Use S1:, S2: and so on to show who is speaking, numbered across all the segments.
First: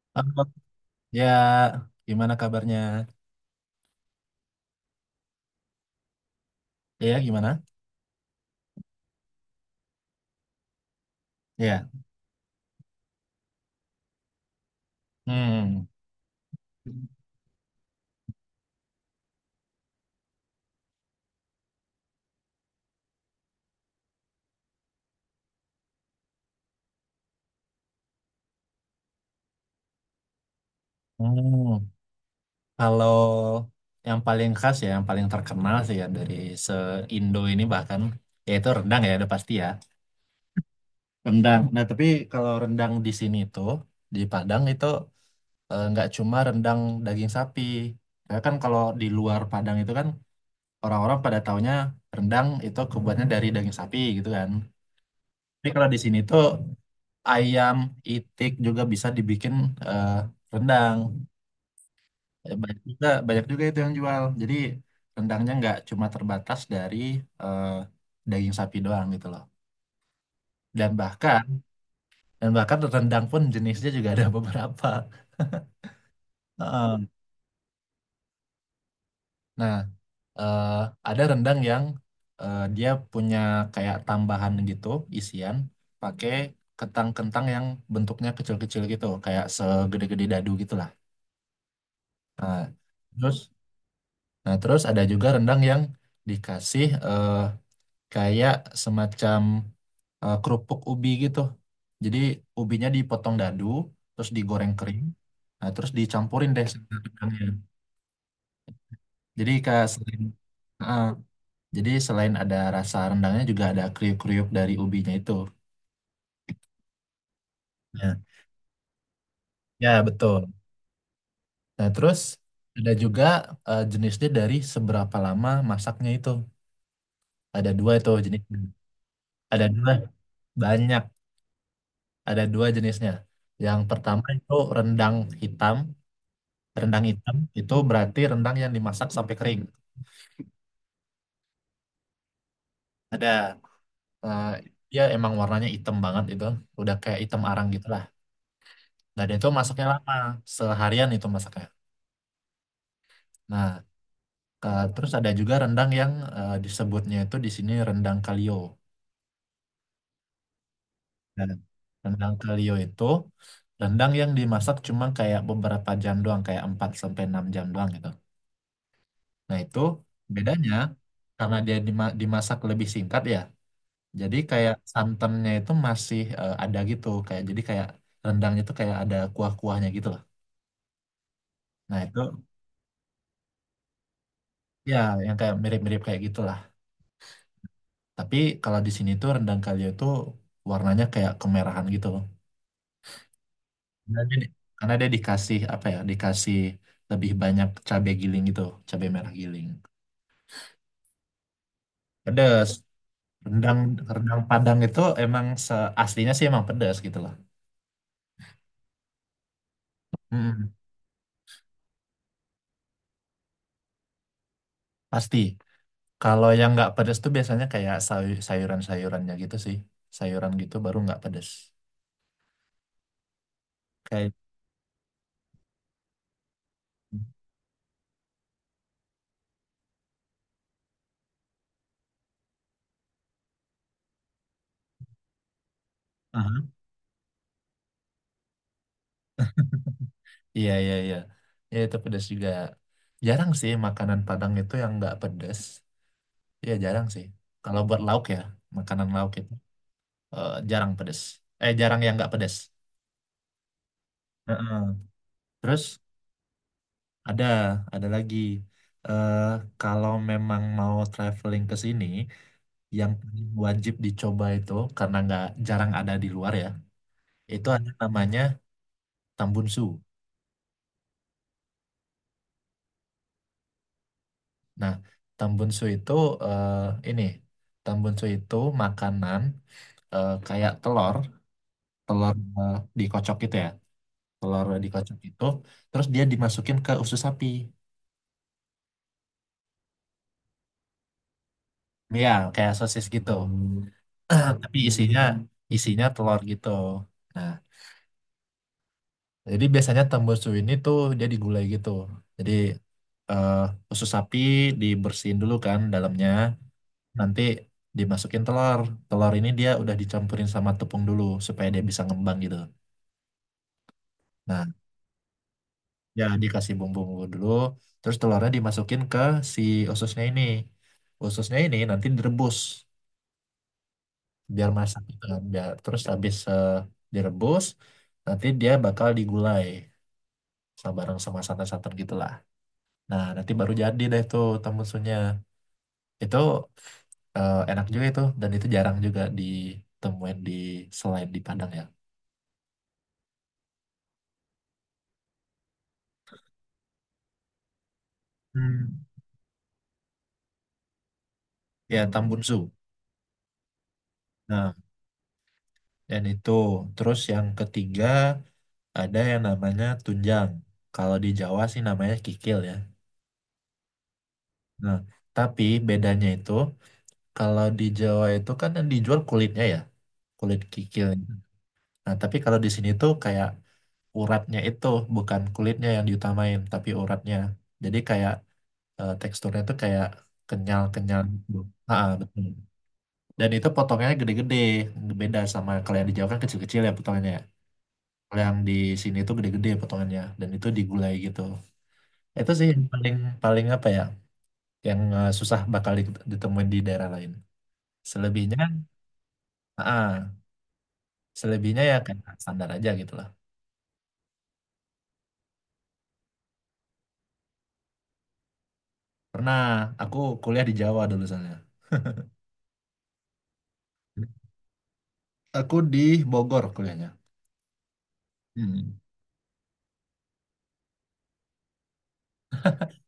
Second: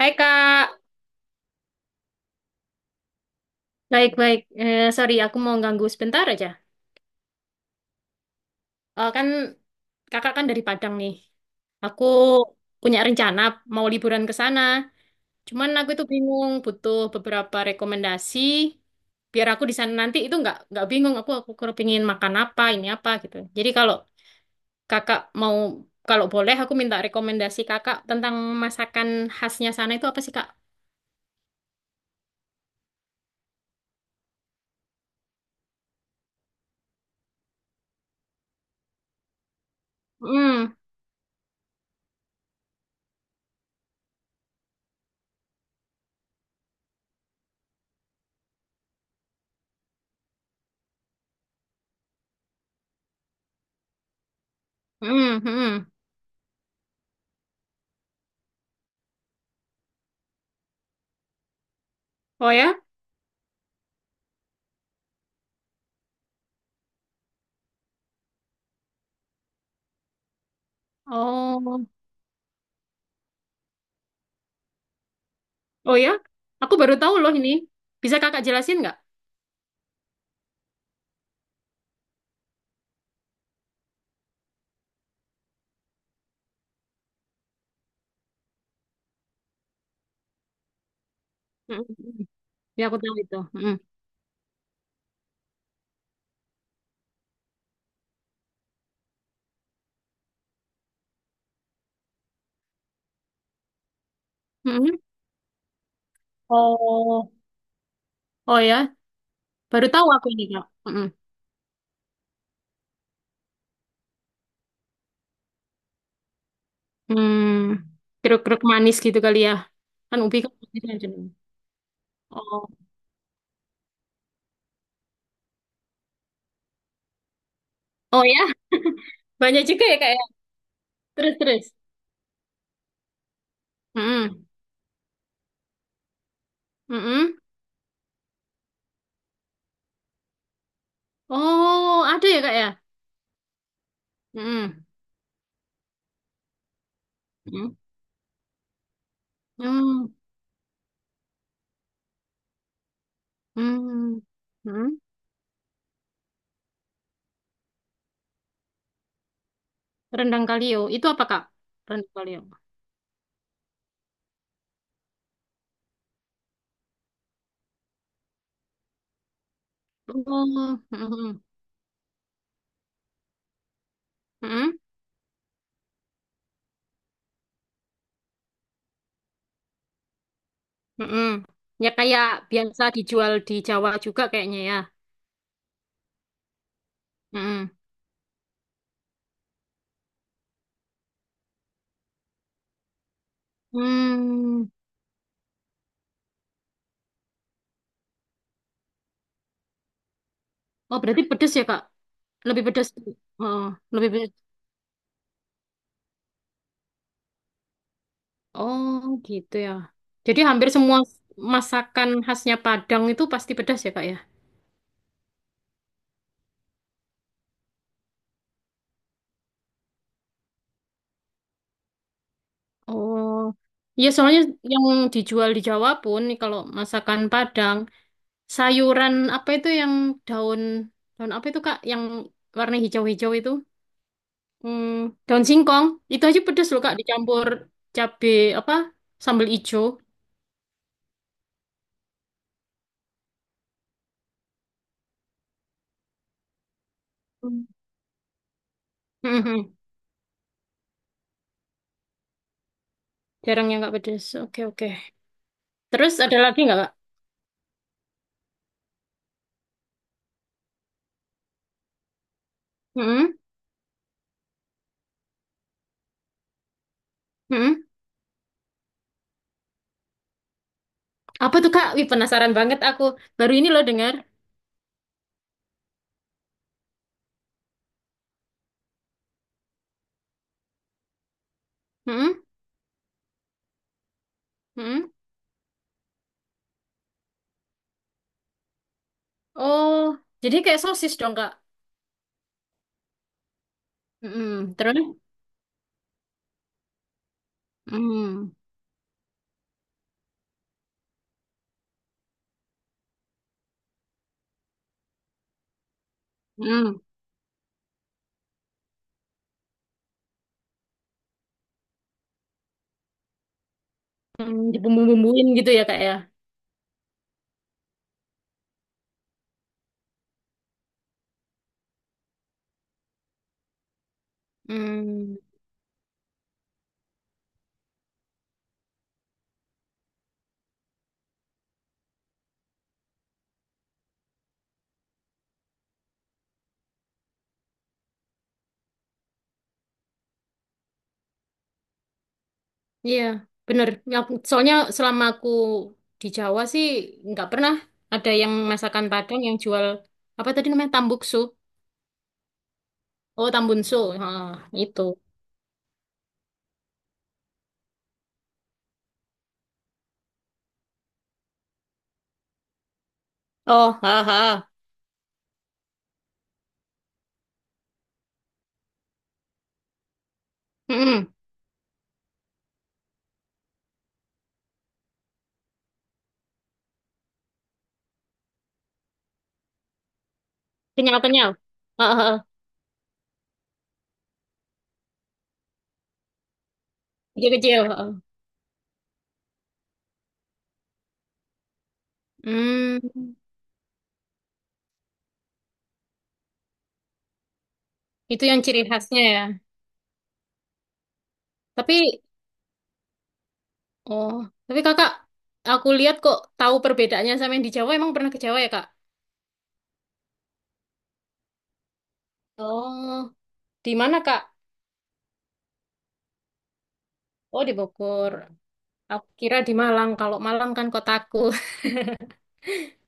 S1: Hai
S2: Halo.
S1: Kak,
S2: Ya, gimana kabarnya?
S1: baik-baik. Sorry, aku mau ganggu sebentar aja.
S2: Ya, gimana?
S1: Kan kakak kan dari Padang nih.
S2: Ya.
S1: Aku punya rencana mau liburan ke sana. Cuman
S2: Hmm.
S1: aku itu bingung, butuh beberapa rekomendasi biar aku di sana nanti itu nggak bingung. Aku kepingin makan apa, ini apa gitu. Jadi kalau kakak mau kalau boleh aku minta rekomendasi kakak tentang masakan khasnya sana itu apa sih Kak?
S2: Hmm. Kalau yang paling khas ya, yang paling terkenal sih ya dari se-Indo ini bahkan yaitu rendang ya, udah pasti ya.
S1: Hmm,
S2: Rendang. Nah, tapi kalau rendang di sini tuh di Padang itu nggak cuma rendang daging sapi. Ya kan kalau di luar Padang itu kan orang-orang pada taunya rendang itu kebuatnya dari daging sapi gitu kan.
S1: hmm,
S2: Tapi
S1: hmm.
S2: kalau di sini tuh ayam, itik juga bisa dibikin eh, rendang.
S1: Oh ya?
S2: Banyak juga itu yang jual. Jadi rendangnya nggak cuma terbatas dari eh, daging sapi doang gitu loh. Dan bahkan
S1: Oh.
S2: dan bahkan rendang pun jenisnya juga ada beberapa.
S1: Oh ya, aku baru
S2: Heeh.
S1: tahu loh ini. Bisa kakak jelasin nggak?
S2: Nah, eh, ada rendang yang dia punya kayak tambahan gitu, isian pakai kentang-kentang yang bentuknya kecil-kecil gitu, kayak segede-gede dadu gitu lah.
S1: Mm-mm.
S2: Nah,
S1: Ya aku tahu
S2: terus
S1: itu. Mm-mm.
S2: Nah, terus ada juga rendang yang dikasih kayak semacam kerupuk ubi gitu. Jadi ubinya dipotong dadu, terus digoreng
S1: Mm-mm.
S2: kering, nah, terus dicampurin deh sama
S1: Oh,
S2: rendangnya.
S1: oh ya,
S2: Jadi
S1: baru
S2: kayak
S1: tahu
S2: selain,
S1: aku ini kak.
S2: ah,
S1: Mm-mm.
S2: jadi selain ada rasa rendangnya juga ada kriuk-kriuk dari ubinya itu.
S1: Hmm,
S2: Ya,
S1: Keruk-keruk manis gitu kali ya.
S2: ya
S1: Kan ubi kan
S2: betul.
S1: manis kan cenderung.
S2: Nah, terus
S1: Oh,
S2: ada juga jenisnya dari seberapa lama masaknya itu. Ada dua itu
S1: oh ya,
S2: jenisnya.
S1: banyak
S2: Ada
S1: juga
S2: dua,
S1: ya kak ya.
S2: banyak.
S1: Terus terus.
S2: Ada dua jenisnya. Yang pertama
S1: Mm-mm.
S2: itu rendang hitam. Rendang hitam
S1: Mm-mm.
S2: itu berarti rendang yang dimasak sampai kering.
S1: Oh, ada ya kak ya.
S2: Ada eh,
S1: Mm-mm.
S2: dia emang warnanya hitam banget itu, udah kayak hitam arang
S1: Mm-mm.
S2: gitulah. Nah, dia itu masaknya
S1: Mm.
S2: lama, seharian itu masaknya. Nah,
S1: Mm. Mm.
S2: terus ada juga rendang yang disebutnya itu di sini rendang kalio.
S1: Rendang kalio, itu apa kak?
S2: Dan
S1: Rendang
S2: rendang
S1: kalio.
S2: kalio itu rendang yang dimasak cuma kayak beberapa jam doang, kayak 4 sampai 6 jam doang gitu. Nah, itu bedanya
S1: Oh, mm-mm.
S2: karena dia dimasak lebih singkat ya. Jadi kayak
S1: Mm-mm.
S2: santannya itu masih ada gitu, kayak jadi kayak rendangnya itu kayak ada kuah-kuahnya gitu lah.
S1: Mm-mm. Ya
S2: Nah, itu
S1: kayak biasa dijual di Jawa juga kayaknya ya.
S2: ya yang kayak mirip-mirip kayak gitulah.
S1: Mm-mm.
S2: Tapi kalau di sini tuh rendang kalio itu warnanya kayak kemerahan gitu. Karena dia, di-
S1: Hmm.
S2: karena dia dikasih apa ya? Dikasih lebih banyak cabai giling gitu, cabai merah giling.
S1: Oh, berarti pedes ya, Kak? Lebih
S2: Pedas.
S1: pedes. Oh,
S2: Rendang
S1: lebih pedes.
S2: rendang Padang itu emang aslinya sih emang pedas gitu lah.
S1: Oh, gitu ya. Jadi hampir
S2: Mm,
S1: semua masakan khasnya Padang itu pasti pedas ya, Kak ya?
S2: pasti. Kalau yang nggak pedes tuh biasanya kayak sayuran-sayurannya gitu sih. Sayuran gitu baru nggak pedes.
S1: Oh. Ya,
S2: Kayak.
S1: soalnya yang dijual di Jawa pun nih kalau masakan Padang, sayuran apa itu yang daun daun apa itu, Kak? Yang warna hijau-hijau itu? Hmm, daun singkong itu aja
S2: Aha.
S1: pedes loh Kak dicampur cabe apa sambal ijo.
S2: Iya, iya, iya. Ya itu pedes juga. Jarang sih makanan Padang itu yang nggak pedes. Iya, jarang sih.
S1: Hmm.
S2: Kalau buat lauk ya, makanan lauk itu
S1: Mhm.
S2: jarang pedes. Jarang yang nggak pedes.
S1: Jarang yang nggak pedes. Oke oke.
S2: Heeh. Terus
S1: Terus ada lagi nggak Kak?
S2: ada, ada lagi. eh Kalau memang mau traveling ke sini, yang
S1: Mhm.
S2: wajib dicoba itu karena nggak jarang ada di luar ya. Itu
S1: Mhm.
S2: ada namanya tambunsu.
S1: Apa tuh Kak? Wih penasaran banget aku. Baru ini loh dengar.
S2: Nah, tambunsu itu eh, ini tambunsu itu makanan kayak telur, telur
S1: Mhm.
S2: eh, dikocok gitu ya, telur
S1: Mhm.
S2: dikocok itu, terus dia dimasukin ke usus sapi,
S1: Oh, jadi kayak sosis dong Kak.
S2: ya kayak sosis gitu.
S1: Mhm.
S2: Tapi
S1: Terus?
S2: isinya isinya telur gitu. Nah,
S1: Hmm.
S2: jadi biasanya tambunsu ini tuh dia digulai gitu. Jadi eh, usus sapi dibersihin dulu kan dalamnya.
S1: Hmm.
S2: Nanti dimasukin telur. Telur ini dia udah dicampurin sama tepung dulu supaya dia bisa ngembang gitu.
S1: Hmm.
S2: Nah,
S1: Dibumbu-bumbuin gitu ya Kak ya.
S2: ya dikasih bumbu-bumbu dulu, terus telurnya dimasukin ke si ususnya ini. Ususnya ini nanti direbus biar masak gitu
S1: Hmm.
S2: kan. Biar terus habis direbus, nanti dia bakal digulai sama bareng sama santan-santan gitulah. Nah, nanti baru jadi deh tuh temmusunya. Itu enak juga itu dan itu jarang juga ditemuin di selain di Padang ya.
S1: Iya, bener. Ya, soalnya selama aku di Jawa sih nggak pernah ada yang
S2: Hmm.
S1: masakan Padang yang jual apa tadi namanya tambuksu.
S2: Ya Tambunsu.
S1: Oh, tambunsu. Ah,
S2: Nah,
S1: itu.
S2: dan itu terus yang ketiga ada yang namanya tunjang. Kalau di Jawa sih namanya kikil ya.
S1: Oh, haha.
S2: Nah, tapi bedanya itu kalau di Jawa itu kan yang dijual kulitnya ya, kulit kikil.
S1: Mm-mm.
S2: Nah, tapi kalau di sini tuh kayak uratnya itu bukan kulitnya yang diutamain, tapi uratnya. Jadi kayak teksturnya tuh kayak kenyal-kenyal
S1: Kenyal-kenyal.
S2: gitu. Ah, ah,
S1: Ah, ah,
S2: betul.
S1: ah.
S2: Dan itu potongnya gede-gede, beda sama kalau yang di Jawa kan kecil-kecil ya potongnya.
S1: Kecil-kecil. Ah, ah.
S2: Kalau yang di sini tuh gede-gede potongannya dan itu digulai gitu. Itu sih yang
S1: Hmm,
S2: paling paling apa ya? Yang susah bakal ditemuin di daerah lain.
S1: itu yang
S2: Selebihnya,
S1: ciri khasnya ya.
S2: ah, selebihnya ya
S1: Tapi,
S2: kayak standar aja gitu lah.
S1: oh, tapi kakak, aku lihat kok tahu perbedaannya sama yang di Jawa. Emang pernah ke Jawa ya, Kak?
S2: Pernah aku kuliah di Jawa dulu soalnya.
S1: Oh, di mana, Kak?
S2: Aku di Bogor kuliahnya.
S1: Oh, di Bogor.
S2: Hmm.
S1: Aku kira di Malang. Kalau Malang kan kotaku.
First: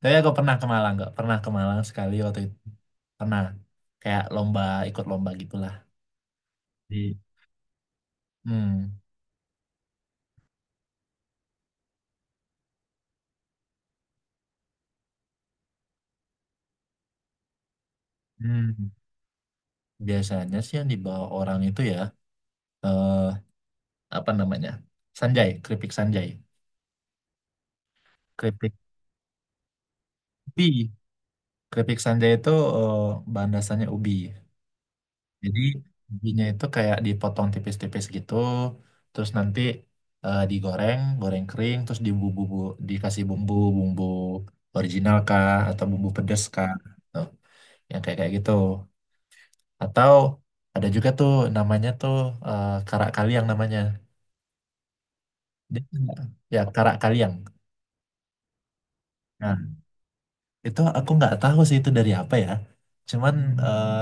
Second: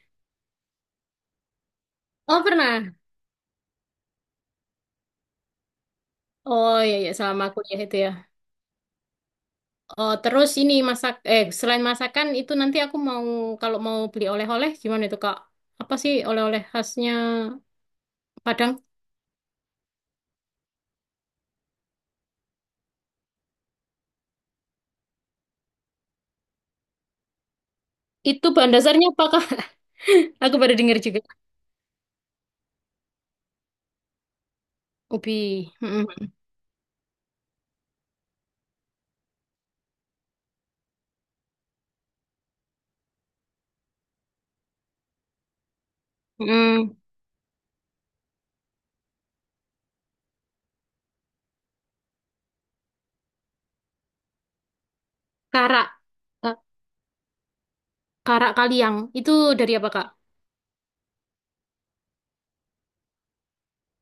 S2: Tapi aku pernah ke Malang, nggak pernah ke Malang sekali waktu
S1: Oh
S2: itu.
S1: pernah.
S2: Pernah kayak lomba ikut lomba gitulah.
S1: Oh iya iya
S2: Di-
S1: selama kuliah itu ya.
S2: Hmm.
S1: Oh terus ini masak eh selain masakan itu nanti aku mau kalau mau beli oleh-oleh gimana itu Kak? Apa sih oleh-oleh khasnya Padang?
S2: Hmm. Biasanya sih yang dibawa orang itu ya eh, apa namanya, sanjai, keripik sanjai,
S1: Itu bahan
S2: keripik
S1: dasarnya apa Kak? Aku baru
S2: ubi,
S1: dengar juga.
S2: keripik sanjai itu eh, bahan dasarnya ubi.
S1: Ubi.
S2: Jadi
S1: Mm-mm.
S2: ubinya itu kayak dipotong tipis-tipis gitu, terus nanti digoreng goreng kering terus dibumbu, dikasih bumbu bumbu original kah atau bumbu pedes kah,
S1: Mm-mm.
S2: tuh yang kayak kayak gitu. Atau ada juga tuh namanya tuh karak kaliang namanya. Dia-
S1: Karak.
S2: Ya
S1: Ka-
S2: karak kaliang.
S1: Karak kaliang. Itu
S2: Nah,
S1: dari apa Kak?
S2: itu aku nggak tahu sih itu dari apa ya, cuman eh,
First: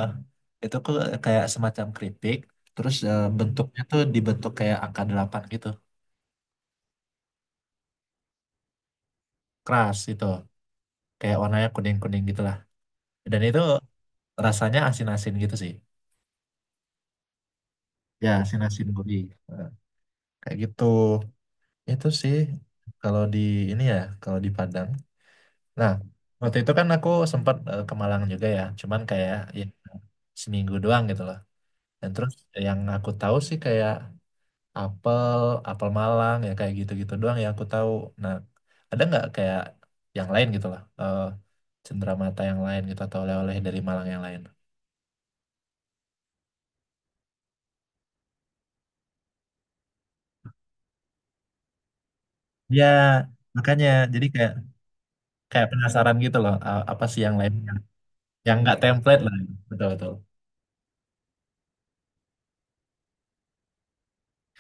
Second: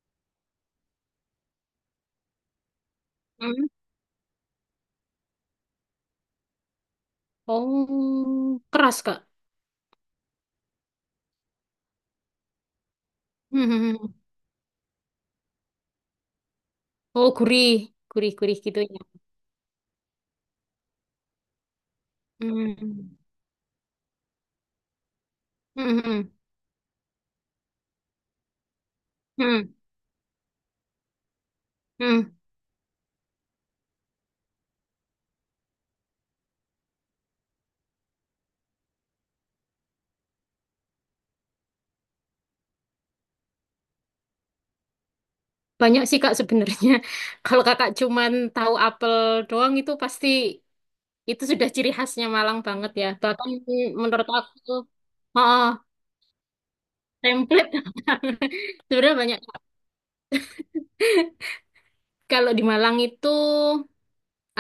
S2: itu kok kayak semacam keripik, terus
S1: Mm.
S2: bentuknya tuh dibentuk kayak angka delapan gitu,
S1: Oh keras Kak.
S2: keras itu, kayak warnanya kuning kuning gitulah, dan itu
S1: Mm-mm.
S2: rasanya asin asin gitu sih,
S1: Oh gurih.
S2: ya
S1: Gurih-gurih
S2: asin
S1: gitu
S2: asin
S1: ya.
S2: gurih. Eh, Kayak gitu itu sih
S1: Mm.
S2: kalau di ini ya kalau di Padang. Nah,
S1: Mm-mm.
S2: waktu itu kan aku sempat ke Malang juga ya, cuman kayak
S1: Mm. Hmm.
S2: ya,
S1: mm
S2: seminggu doang gitu loh. Dan terus
S1: mm
S2: yang aku tahu sih kayak apel, apel Malang, ya kayak gitu-gitu doang yang aku tahu. Nah, ada nggak kayak yang lain gitu lah, cenderamata yang lain gitu atau oleh-oleh dari Malang yang lain?
S1: Banyak sih Kak sebenarnya. Kalau Kakak cuman tahu apel doang itu pasti itu sudah ciri khasnya Malang
S2: Ya,
S1: banget ya. Bahkan
S2: makanya jadi
S1: menurut
S2: kayak
S1: aku, oh,
S2: kayak penasaran gitu loh, apa sih yang lain,
S1: template.
S2: yang yang nggak
S1: Sebenarnya
S2: template lah,
S1: banyak.
S2: betul-betul.
S1: Kalau di Malang itu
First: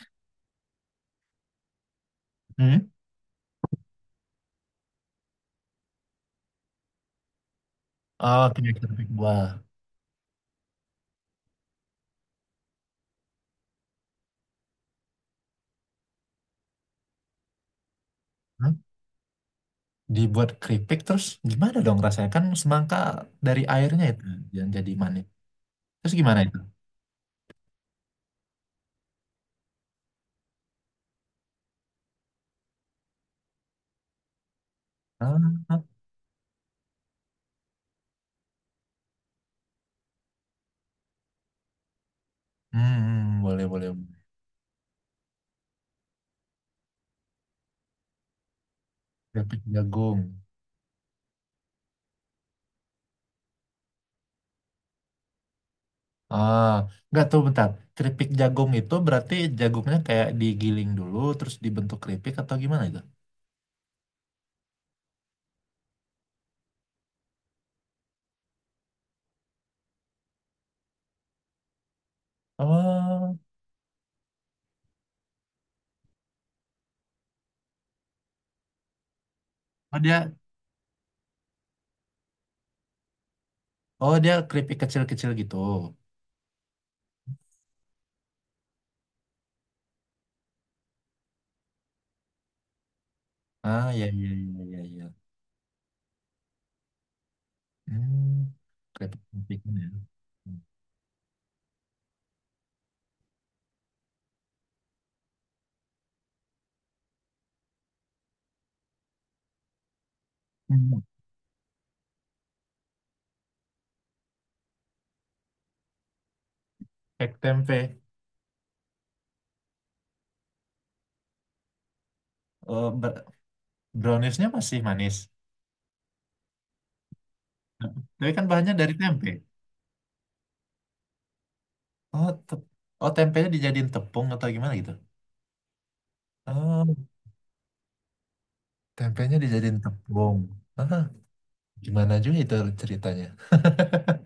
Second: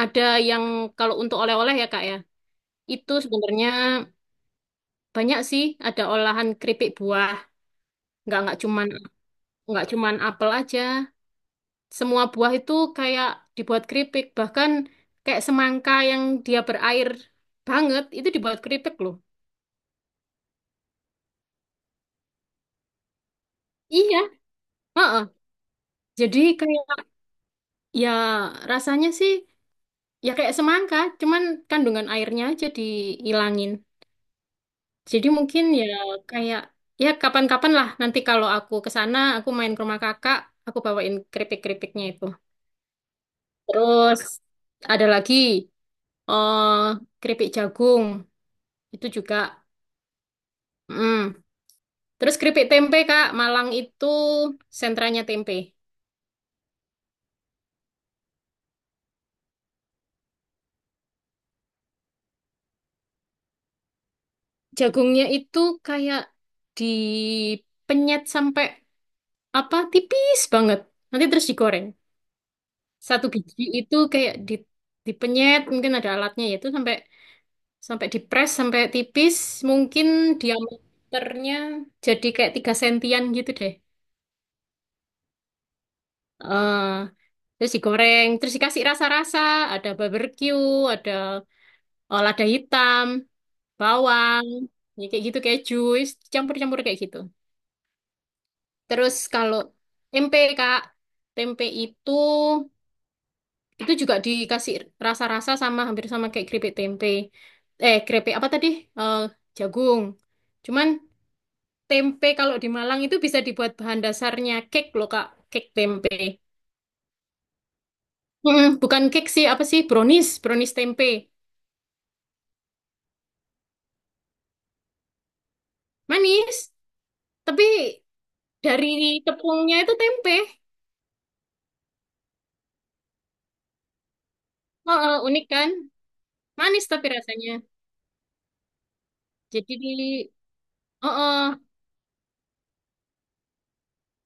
S1: ada yang kalau untuk oleh-oleh ya Kak ya.
S2: Hmm?
S1: Itu sebenarnya banyak sih ada olahan keripik buah. Nggak
S2: Oh,
S1: nggak
S2: keripik
S1: cuman
S2: keripik buah.
S1: nggak cuman apel aja. Semua buah itu kayak dibuat keripik. Bahkan kayak semangka yang dia berair banget itu dibuat
S2: Hmm?
S1: keripik loh.
S2: Dibuat keripik terus gimana dong rasanya? Kan semangka dari airnya
S1: Iya,
S2: itu yang jadi
S1: heeh.
S2: manis. Terus
S1: Jadi
S2: gimana itu?
S1: kayak ya rasanya sih ya kayak semangka, cuman kandungan airnya aja dihilangin. Jadi mungkin
S2: Ah,
S1: ya kayak ya kapan-kapan lah nanti kalau aku ke sana, aku main ke rumah kakak, aku bawain keripik-keripiknya itu.
S2: boleh boleh.
S1: Terus ada lagi eh keripik jagung itu juga.
S2: Keripik jagung.
S1: Mm. Terus keripik tempe, Kak. Malang itu sentranya tempe.
S2: Ah, nggak tuh bentar. Keripik jagung itu berarti jagungnya kayak digiling dulu, terus dibentuk keripik atau gimana itu?
S1: Jagungnya itu kayak dipenyet sampai apa tipis banget. Nanti terus digoreng. Satu
S2: Oh,
S1: biji itu kayak di, dipenyet, mungkin ada alatnya yaitu sampai sampai dipres sampai tipis,
S2: oh
S1: mungkin
S2: dia,
S1: diameternya jadi kayak 3 sentian gitu deh.
S2: oh dia keripik kecil-kecil gitu.
S1: eh terus digoreng, terus dikasih rasa-rasa, ada barbecue, ada lada hitam.
S2: Ah, ya, ya,
S1: Bawang,
S2: ya, ya, ya.
S1: ya
S2: Ya.
S1: kayak gitu kayak jus, campur-campur kayak gitu.
S2: Hmm,
S1: Terus
S2: Keripik
S1: kalau
S2: keripiknya. Ya.
S1: tempe Kak, tempe itu juga dikasih rasa-rasa sama hampir sama kayak keripik tempe. Keripik apa tadi? Eh, jagung. Cuman
S2: Hmm,
S1: tempe kalau di Malang itu bisa dibuat bahan dasarnya cake loh Kak, cake tempe.
S2: Kayak tempe.
S1: Bukan cake sih, apa sih? Brownies, brownies tempe.
S2: Oh, browniesnya masih manis.
S1: Manis, tapi
S2: Tapi kan bahannya
S1: dari
S2: dari tempe.
S1: tepungnya itu tempe.
S2: Oh, oh tempenya dijadiin tepung atau gimana gitu?
S1: Oh, unik kan? Manis
S2: Oh,
S1: tapi rasanya.
S2: tempenya
S1: Jadi,
S2: dijadiin tepung. Ah.
S1: uh-uh.
S2: Gimana juga itu ceritanya?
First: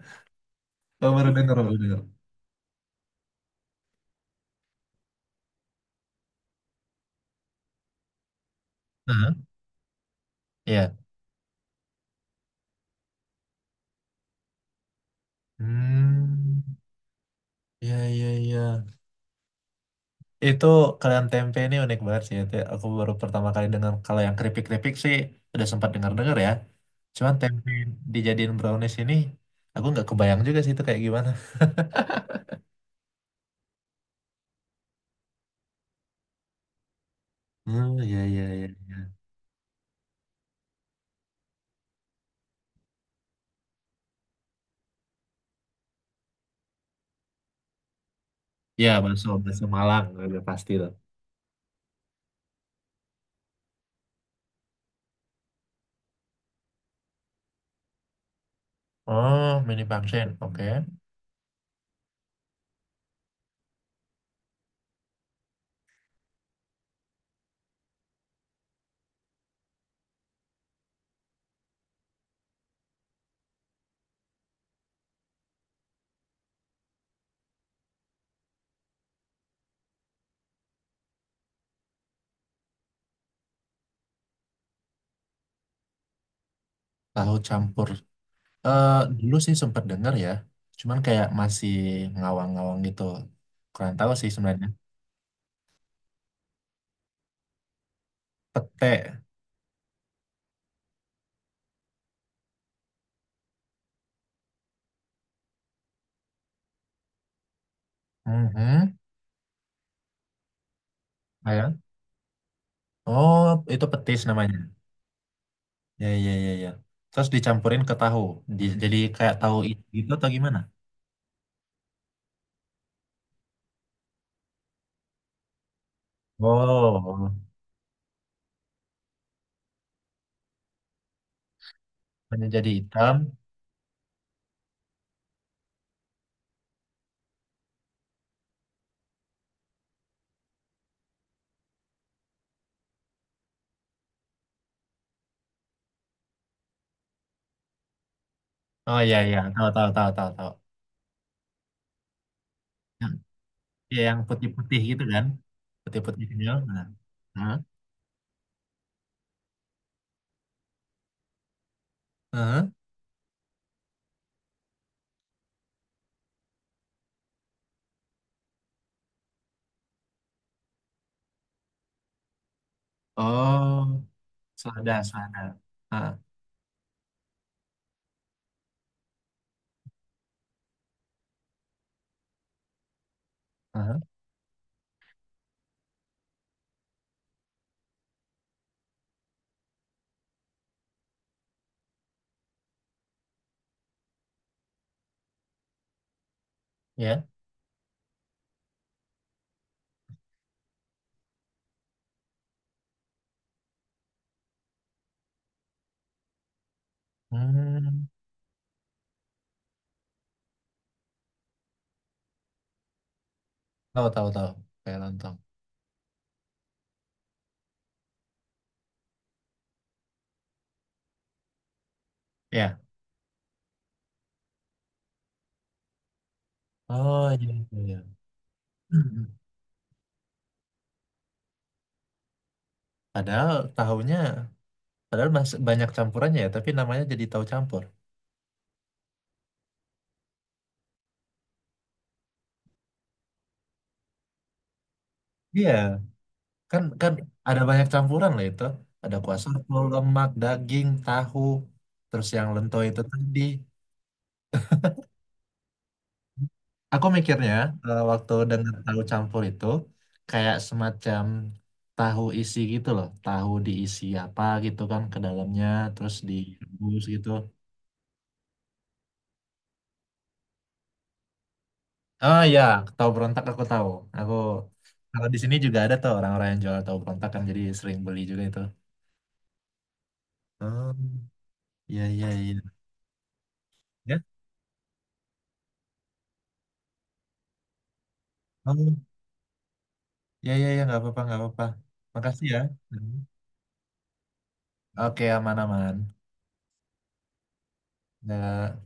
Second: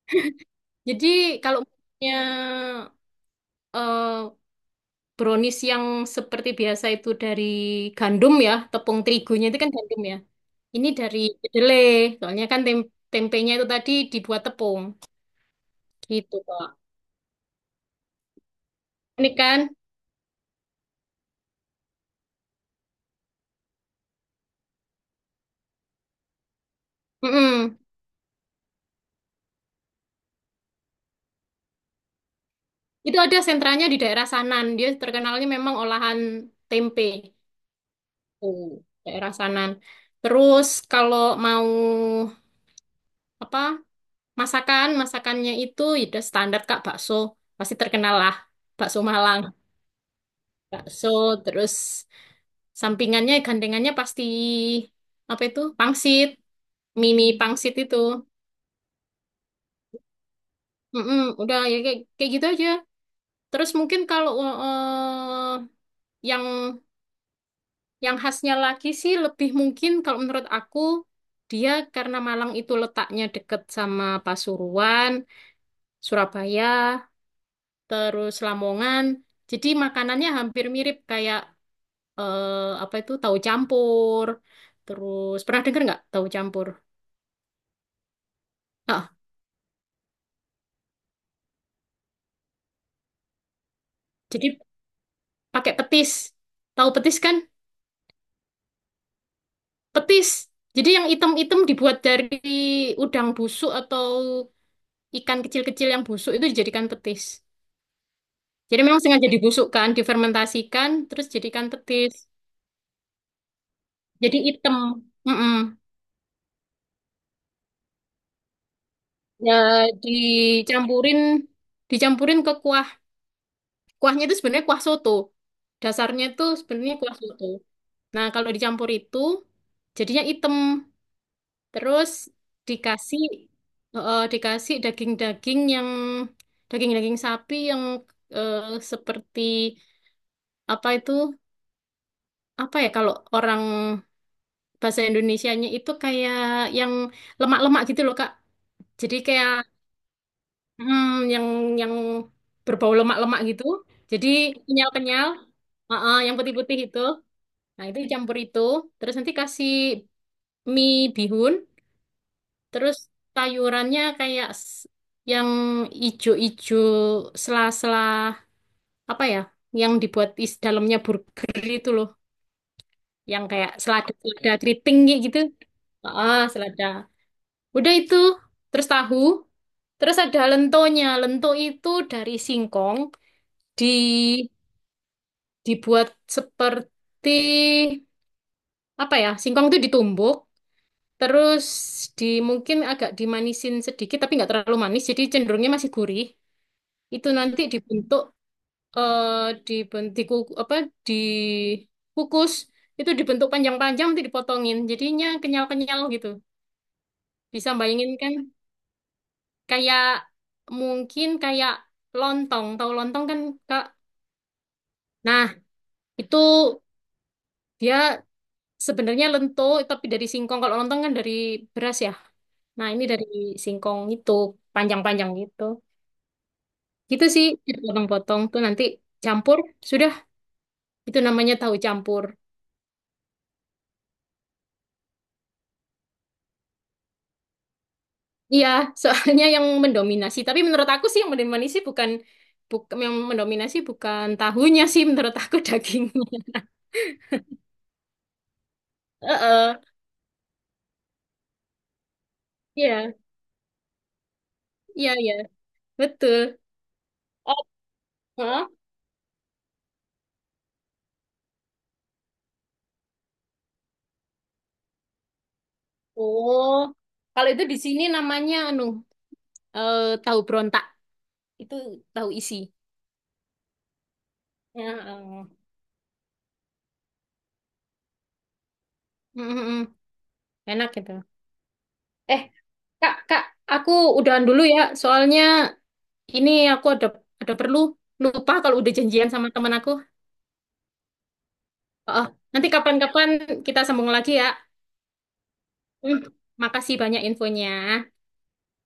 S1: Jadi
S2: Oh, baru denger,
S1: kalau
S2: baru dengar?
S1: punya eh, brownies yang seperti biasa itu dari gandum ya, tepung
S2: Heeh,
S1: terigunya itu kan gandum ya. Ini
S2: iya.
S1: dari kedelai, soalnya kan tempenya itu tadi dibuat tepung, gitu
S2: Hmm.
S1: Kak.
S2: Ya ya ya.
S1: Ini kan,
S2: Itu kalian tempe ini unik banget sih. Itu aku baru pertama kali dengar. Kalau yang keripik-keripik sih udah sempat dengar-dengar ya. Cuman tempe
S1: mm-mm.
S2: dijadiin brownies ini, aku nggak kebayang juga sih itu kayak gimana.
S1: Itu ada sentranya di daerah Sanan, dia terkenalnya memang olahan tempe,
S2: Hmm, ya ya
S1: tuh
S2: ya.
S1: daerah Sanan. Terus kalau mau apa? Masakannya itu ya standar Kak, bakso. Pasti terkenal lah.
S2: Ya,
S1: Bakso
S2: bakso,
S1: Malang,
S2: bakso Malang, udah pasti tuh.
S1: bakso, terus sampingannya, gandengannya pasti apa itu? Pangsit, mie pangsit itu.
S2: Oh, mini pangsit, oke.
S1: Mm-mm, udah ya kayak gitu aja. Terus mungkin kalau yang yang khasnya lagi sih lebih mungkin kalau menurut aku dia karena Malang itu letaknya deket sama Pasuruan, Surabaya. Terus Lamongan. Jadi makanannya hampir mirip kayak eh, apa itu tahu campur. Terus pernah dengar nggak tahu campur?
S2: Tahu campur. Eh,
S1: Ah,
S2: Dulu sih sempat dengar ya, cuman kayak masih ngawang-ngawang gitu. Kurang tahu sih
S1: jadi
S2: sebenarnya.
S1: pakai petis. Tahu petis kan?
S2: Pete.
S1: Petis. Jadi yang item-item dibuat dari udang busuk atau ikan kecil-kecil yang busuk itu dijadikan petis. Jadi
S2: Mhm.
S1: memang sengaja dibusukkan, difermentasikan, terus jadikan
S2: Ayam.
S1: petis.
S2: Oh, itu petis
S1: Jadi
S2: namanya.
S1: item. Mm-mm.
S2: Ya, ya, ya, ya. Terus dicampurin ke tahu. Jadi kayak tahu
S1: Ya
S2: gitu atau gimana?
S1: dicampurin dicampurin ke kuah. Kuahnya itu sebenarnya kuah soto. Dasarnya itu sebenarnya kuah
S2: Oh,
S1: soto. Nah, kalau dicampur itu jadinya item. Terus
S2: hanya jadi hitam.
S1: dikasih dikasih daging-daging sapi yang eh, seperti apa itu? Apa ya kalau orang bahasa Indonesianya itu kayak yang lemak-lemak gitu loh, Kak.
S2: Oh,
S1: Jadi
S2: ya, ya.
S1: kayak
S2: Tahu, tahu, tahu, tahu, tahu.
S1: hmm, yang yang berbau
S2: Yang,
S1: lemak-lemak gitu.
S2: yang
S1: Jadi
S2: putih-putih gitu kan?
S1: kenyal-kenyal, yang
S2: Putih-putihnya.
S1: putih-putih
S2: Nah.
S1: itu.
S2: Hah?
S1: Nah, itu dicampur itu, terus nanti kasih mie bihun,
S2: Hah?
S1: terus sayurannya kayak yang ijo-ijo sela-sela apa ya, yang dibuat is dalamnya burger itu loh, yang kayak
S2: Oh,
S1: selada-selada keriting
S2: selada,
S1: kayak gitu.
S2: selada. Ah,
S1: Ah, selada. Udah itu, terus tahu, terus ada lentonya. Lento itu dari singkong di
S2: ah,
S1: dibuat seperti apa ya? Singkong itu ditumbuk, terus di mungkin agak dimanisin sedikit tapi nggak terlalu manis jadi cenderungnya masih gurih.
S2: ya.
S1: Itu nanti dibentuk apa dikukus itu dibentuk panjang-panjang nanti dipotongin jadinya kenyal-kenyal gitu. Bisa
S2: Hmm.
S1: bayangin kan kayak mungkin kayak lontong. Tahu lontong kan Kak?
S2: Tahu tahu tahu kayak lontong.
S1: Nah, itu dia sebenarnya lento tapi dari singkong. Kalau lontong kan dari beras ya.
S2: Ya.
S1: Nah, ini dari singkong itu panjang-panjang gitu. Gitu
S2: Oh
S1: sih,
S2: iya iya. Iya.
S1: potong potong tuh nanti
S2: Mhm.
S1: campur, sudah itu namanya tahu campur.
S2: Padahal tahunya padahal masih banyak campurannya ya, tapi namanya jadi tahu campur.
S1: Iya, soalnya yang mendominasi. Tapi menurut aku sih yang mendominasi bukan bukan yang mendominasi bukan tahunya sih menurut aku
S2: Iya,
S1: dagingnya.
S2: kan kan ada banyak campuran lah itu. Ada kuah soto,
S1: Heeh.
S2: lemak, daging, tahu, terus yang lento itu
S1: Iya,
S2: tadi.
S1: iya, iya. Betul.
S2: Aku mikirnya
S1: Oh,
S2: waktu
S1: heeh.
S2: dengar tahu campur itu kayak semacam tahu isi gitu loh, tahu diisi apa gitu kan ke dalamnya, terus
S1: Oh.
S2: direbus gitu.
S1: Kalau itu di sini namanya anu tahu berontak. Itu tahu
S2: Oh
S1: isi.
S2: iya, tahu berontak aku tahu. Aku
S1: Ya,
S2: kalau di
S1: eh.
S2: sini juga ada tuh orang-orang yang jual tahu berontak kan jadi sering beli juga itu.
S1: Mm, mm, mm. Enak
S2: Oh,
S1: itu.
S2: iya iya
S1: Eh,
S2: iya.
S1: Kak, Kak, aku
S2: Ya?
S1: udahan dulu ya, soalnya ini aku ada perlu lupa kalau udah
S2: Oh,
S1: janjian sama teman aku.
S2: iya iya iya nggak apa-apa nggak apa-apa.
S1: Oh, oh.
S2: Makasih ya.
S1: Nanti
S2: Hmm.
S1: kapan-kapan kita sambung lagi ya.
S2: Oke aman-aman.
S1: Hmm, makasih banyak infonya.
S2: Ya.